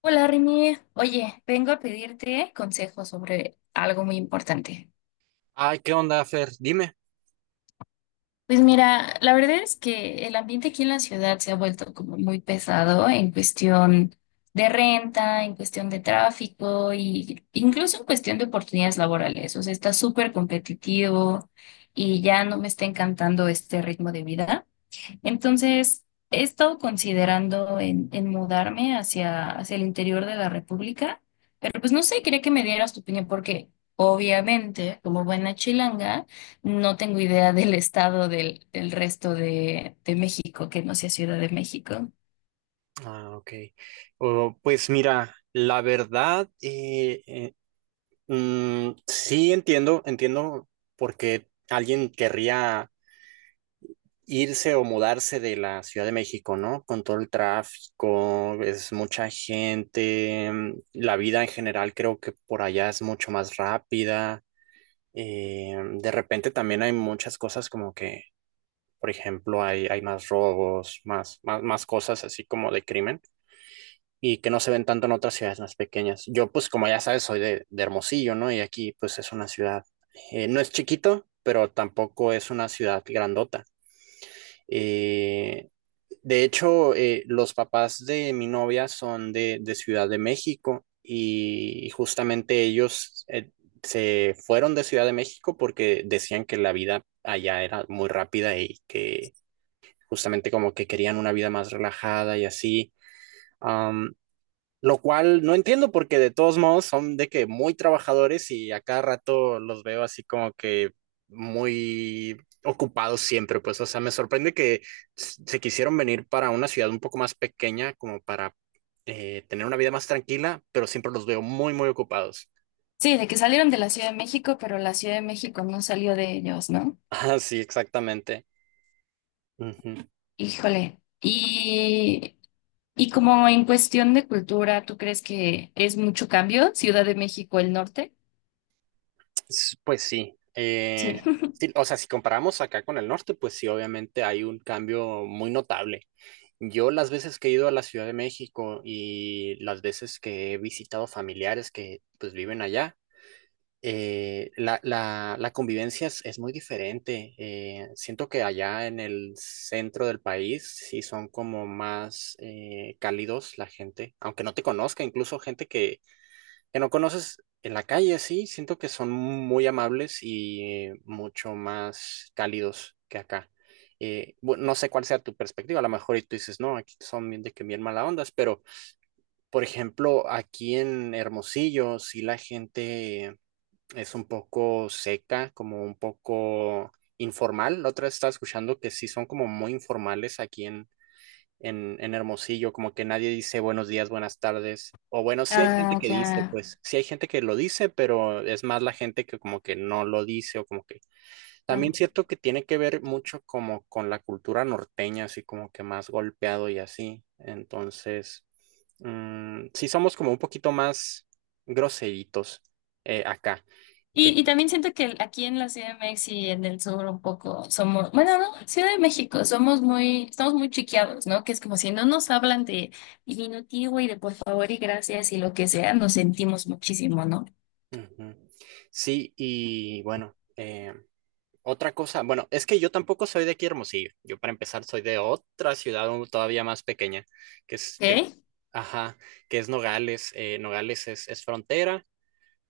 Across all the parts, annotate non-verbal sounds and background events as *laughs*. Hola Rini, oye, vengo a pedirte consejos sobre algo muy importante. Ay, ¿qué onda, Fer? Dime. Pues mira, la verdad es que el ambiente aquí en la ciudad se ha vuelto como muy pesado en cuestión de renta, en cuestión de tráfico y incluso en cuestión de oportunidades laborales. O sea, está súper competitivo y ya no me está encantando este ritmo de vida. Entonces, he estado considerando en mudarme hacia el interior de la República, pero pues no sé, quería que me dieras tu opinión porque obviamente, como buena chilanga, no tengo idea del estado del resto de México, que no sea Ciudad de México. Ah, ok. Oh, pues mira, la verdad, sí entiendo por qué alguien querría irse o mudarse de la Ciudad de México, ¿no? Con todo el tráfico, es mucha gente, la vida en general creo que por allá es mucho más rápida. Eh, de repente también hay muchas cosas como que, por ejemplo, hay más robos, más cosas así como de crimen. Y que no se ven tanto en otras ciudades más pequeñas. Yo, pues, como ya sabes, soy de Hermosillo, ¿no? Y aquí, pues, es una ciudad, no es chiquito, pero tampoco es una ciudad grandota. Eh, de hecho, los papás de mi novia son de Ciudad de México y justamente ellos se fueron de Ciudad de México porque decían que la vida allá era muy rápida y que justamente como que querían una vida más relajada y así. Um, lo cual no entiendo porque de todos modos son de que muy trabajadores y a cada rato los veo así como que muy ocupados siempre, pues, o sea, me sorprende que se quisieron venir para una ciudad un poco más pequeña, como para tener una vida más tranquila, pero siempre los veo muy, muy ocupados. Sí, de que salieron de la Ciudad de México, pero la Ciudad de México no salió de ellos, ¿no? *laughs* Ah, sí, exactamente. Ujú. Híjole. Y como en cuestión de cultura, ¿tú crees que es mucho cambio Ciudad de México el norte? Pues sí, Sí. sí, o sea, si comparamos acá con el norte, pues sí, obviamente hay un cambio muy notable. Yo las veces que he ido a la Ciudad de México y las veces que he visitado familiares que pues viven allá, la convivencia es muy diferente. Siento que allá en el centro del país sí son como más cálidos la gente, aunque no te conozca, incluso gente que no conoces en la calle, sí, siento que son muy amables y mucho más cálidos que acá. Bueno, no sé cuál sea tu perspectiva, a lo mejor y tú dices, no, aquí son bien de que bien mala ondas, pero por ejemplo, aquí en Hermosillo, sí la gente es un poco seca, como un poco informal. La otra vez estaba escuchando que sí son como muy informales aquí en Hermosillo, como que nadie dice buenos días, buenas tardes, o bueno, sí hay gente Ah, que ya. dice, pues sí hay gente que lo dice, pero es más la gente que como que no lo dice o como que también Claro. cierto que tiene que ver mucho como con la cultura norteña, así como que más golpeado y así, entonces, sí somos como un poquito más groseritos acá. Eh, Y también siento que aquí en la Ciudad de México y en el sur un poco somos, bueno, no, Ciudad de México, somos muy, estamos muy chiqueados, ¿no? Que es como si no nos hablan de diminutivo y de por favor y gracias y lo que sea, nos sentimos muchísimo, ¿no? Ujú. Sí, y bueno, otra cosa, bueno, es que yo tampoco soy de aquí Hermosillo. Yo para empezar soy de otra ciudad todavía más pequeña, que ¿Ok? es que, ajá, que es Nogales. Nogales es frontera.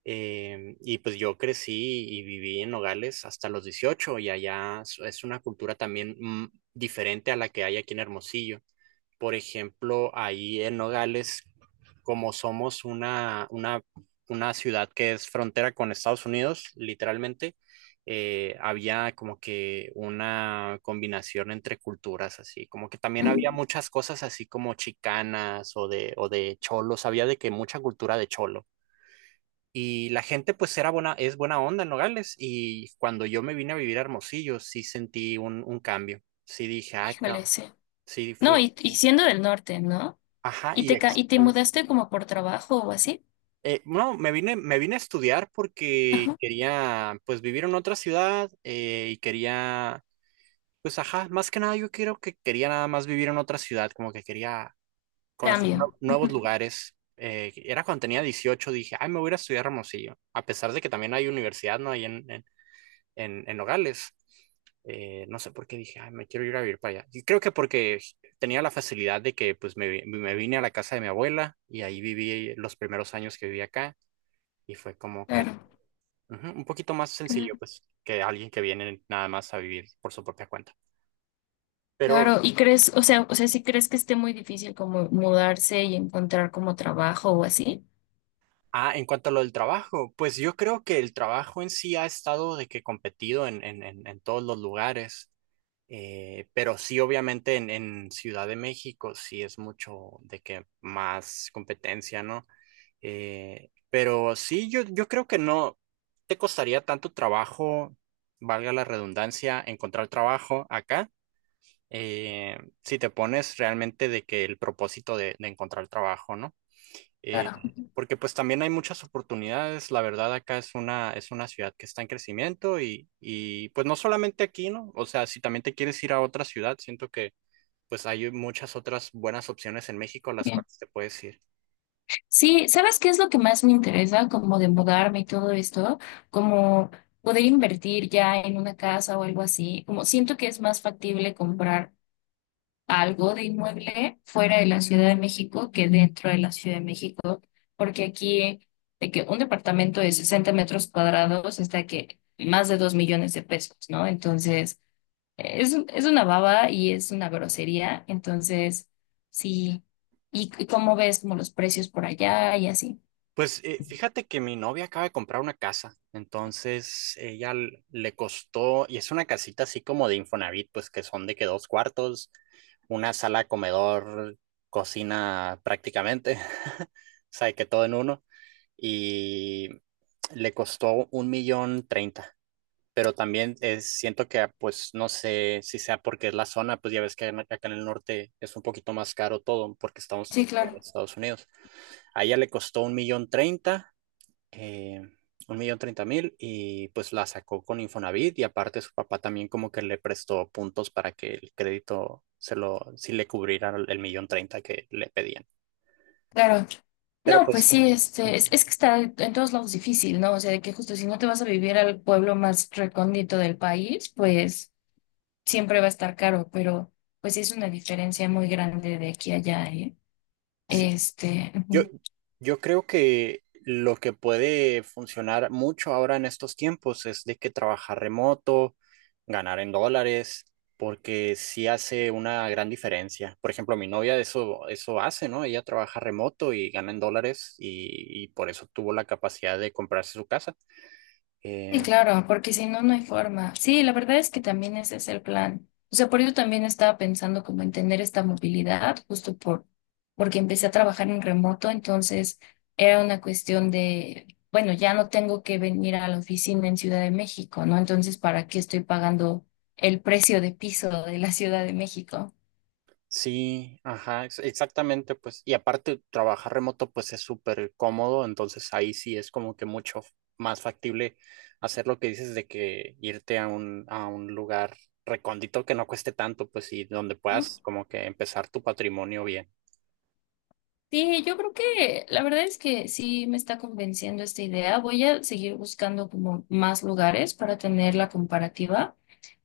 Y pues yo crecí y viví en Nogales hasta los 18 y allá es una cultura también diferente a la que hay aquí en Hermosillo. Por ejemplo, ahí en Nogales, como somos una ciudad que es frontera con Estados Unidos, literalmente, había como que una combinación entre culturas, así, como que también había Mm. muchas cosas así como chicanas o de cholos, había de que mucha cultura de cholo. Y la gente pues era buena, es buena onda en Nogales y cuando yo me vine a vivir a Hermosillo sí sentí un cambio, sí dije, ay, Híjole, cabrón", sí. sí No, fue, y siendo del norte, ¿no? ajá, Y y te, y te exactamente. mudaste como por trabajo o así. No, me vine a estudiar porque Ajá. quería, pues, vivir en otra ciudad y quería, pues, ajá, más que nada yo creo que quería nada más vivir en otra ciudad, como que quería conocer Cambio. Nuevos Ujú. lugares. Era cuando tenía 18 dije, ay, me voy a ir a estudiar a Hermosillo, a pesar de que también hay universidad, ¿no? Ahí en Nogales. No sé por qué dije, ay, me quiero ir a vivir para allá. Y creo que porque tenía la facilidad de que, pues, me vine a la casa de mi abuela y ahí viví los primeros años que viví acá. Y fue como que Claro. ujú, un poquito más sencillo, pues, que alguien que viene nada más a vivir por su propia cuenta. Pero, Claro, y crees, o sea, si crees que esté muy difícil como mudarse y encontrar como trabajo o así. En cuanto a lo del trabajo, pues yo creo que el trabajo en sí ha estado de que competido en todos los lugares. Pero sí, obviamente en Ciudad de México sí es mucho de que más competencia, ¿no? Pero sí, yo creo que no te costaría tanto trabajo, valga la redundancia, encontrar trabajo acá eh, si te pones realmente de que el propósito de encontrar trabajo, ¿no? Eh, Claro. Porque pues también hay muchas oportunidades, la verdad acá es una ciudad que está en crecimiento y pues no solamente aquí, ¿no? O sea, si también te quieres ir a otra ciudad, siento que pues hay muchas otras buenas opciones en México a las Bien. cuales te puedes ir. Sí, ¿sabes qué es lo que más me interesa como de mudarme y todo esto? Como poder invertir ya en una casa o algo así. Como siento que es más factible comprar algo de inmueble fuera de la Ciudad de México que dentro de la Ciudad de México, porque aquí de que un departamento de 60 metros cuadrados está que más de 2 millones de pesos, ¿no? Entonces, es, es una baba y es una grosería, entonces, sí. Y cómo ves como los precios por allá y así? Pues fíjate que mi novia acaba de comprar una casa, entonces ella le costó, y es una casita así como de Infonavit, pues que son de que dos cuartos, una sala, comedor, cocina prácticamente, *laughs* o sea, de que todo en uno, y le costó un millón treinta, pero también es, siento que pues no sé si sea porque es la zona, pues ya ves que acá en el norte es un poquito más caro todo porque Sí, estamos en claro, Estados Unidos. A ella le costó un millón treinta eh, 1,030,000 y pues la sacó con Infonavit y aparte su papá también como que le prestó puntos para que el crédito se lo, sí le cubriera el millón treinta que le pedían. claro. Pero No, pues pues sí, este, es que está en todos lados difícil, ¿no? O sea, de que justo si no te vas a vivir al pueblo más recóndito del país, pues siempre va a estar caro, pero pues sí es una diferencia muy grande de aquí a allá, ¿eh? sí. Este, Yo, ujú. yo creo que lo que puede funcionar mucho ahora en estos tiempos es de que trabajar remoto, ganar en dólares, porque sí hace una gran diferencia. Por ejemplo, mi novia eso hace, ¿no? Ella trabaja remoto y gana en dólares y por eso tuvo la capacidad de comprarse su casa. Sí, Eh, claro, porque si no, no hay forma. Sí, la verdad es que también ese es el plan. O sea, por ello también estaba pensando como en tener esta movilidad, justo por, porque empecé a trabajar en remoto, entonces era una cuestión de, bueno, ya no tengo que venir a la oficina en Ciudad de México, ¿no? Entonces, ¿para qué estoy pagando el precio de piso de la Ciudad de México? Sí, ajá, exactamente, pues, y aparte trabajar remoto pues es súper cómodo, entonces ahí sí es como que mucho más factible hacer lo que dices de que irte a un lugar recóndito que no cueste tanto, pues, y donde puedas como que empezar tu patrimonio bien. Sí, yo creo que la verdad es que sí me está convenciendo esta idea. Voy a seguir buscando como más lugares para tener la comparativa,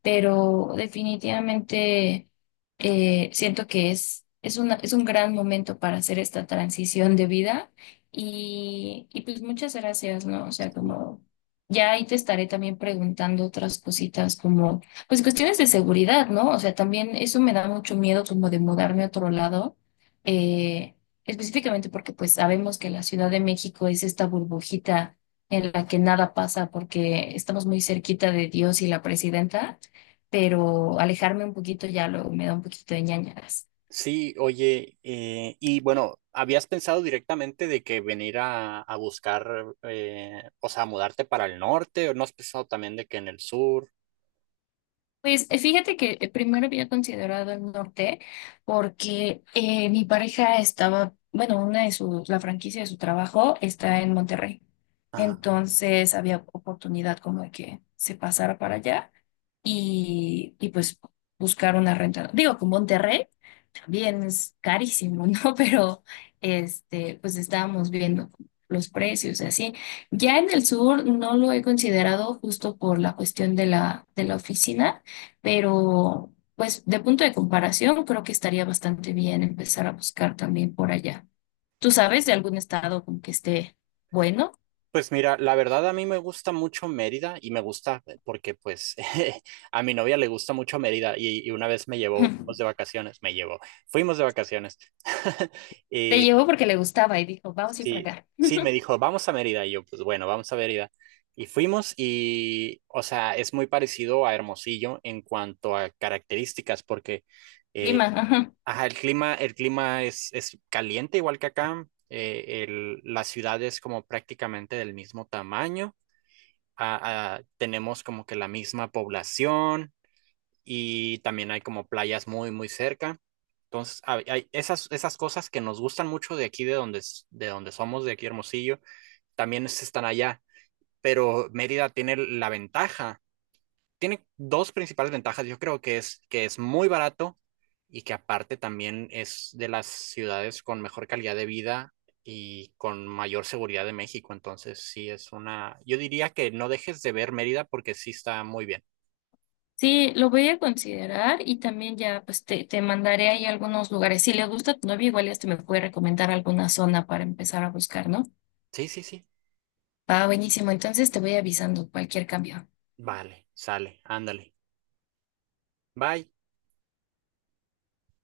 pero definitivamente siento que es una, es un gran momento para hacer esta transición de vida y pues muchas gracias, ¿no? O sea, Sí, como ya ahí te estaré también preguntando otras cositas como, pues cuestiones de seguridad, ¿no? O sea, también eso me da mucho miedo como de mudarme a otro lado. Eh, Específicamente porque pues sabemos que la Ciudad de México es esta burbujita en la que nada pasa porque estamos muy cerquita de Dios y la presidenta, pero alejarme un poquito ya luego me da un poquito de ñañaras. sí, oye, y bueno, ¿habías pensado directamente de que venir a buscar, o sea, mudarte para el norte, o no has pensado también de que en el sur? Pues fíjate que primero había considerado el norte porque mi pareja estaba, bueno, una de sus, la franquicia de su trabajo está en Monterrey. Entonces había oportunidad como de que se pasara para allá y pues buscar una renta. Digo, con Monterrey bien, es carísimo, ¿no? *laughs* Pero este, pues estábamos viendo los precios así. Ya en el sur no lo he considerado justo por la cuestión de la oficina, pero pues de punto de comparación creo que estaría bastante bien empezar a buscar también por allá. ¿Tú sabes de algún estado con que esté bueno? Pues mira, la verdad a mí me gusta mucho Mérida y me gusta porque pues *laughs* a mi novia le gusta mucho Mérida y una vez me llevó, fuimos de *laughs* vacaciones, me llevó, fuimos de vacaciones. *laughs* Te Y llevó porque le gustaba y dijo, vamos a ir para sí, acá. sí, me dijo, vamos a Mérida y yo pues bueno, vamos a Mérida. Y fuimos y, o sea, es muy parecido a Hermosillo en cuanto a características porque eh, Lima, ajá. ajá, el clima es caliente igual que acá. La ciudad es como prácticamente del mismo tamaño tenemos como que la misma población y también hay como playas muy, muy cerca. Entonces, hay esas cosas que nos gustan mucho de aquí, de donde somos, de aquí Hermosillo, también están allá. Pero Mérida tiene dos principales ventajas. Yo creo que es muy barato y que aparte también es de las ciudades con mejor calidad de vida y con mayor seguridad de México. Entonces, sí es una, yo diría que no dejes de ver Mérida porque sí está muy bien. Sí, lo voy a considerar y también ya pues te mandaré ahí algunos lugares. Si le gusta a tu novio, igual este me puede recomendar alguna zona para empezar a buscar, ¿no? Sí, sí, sí. Ah, buenísimo. Entonces te voy avisando cualquier cambio. Vale, sale, ándale. Bye.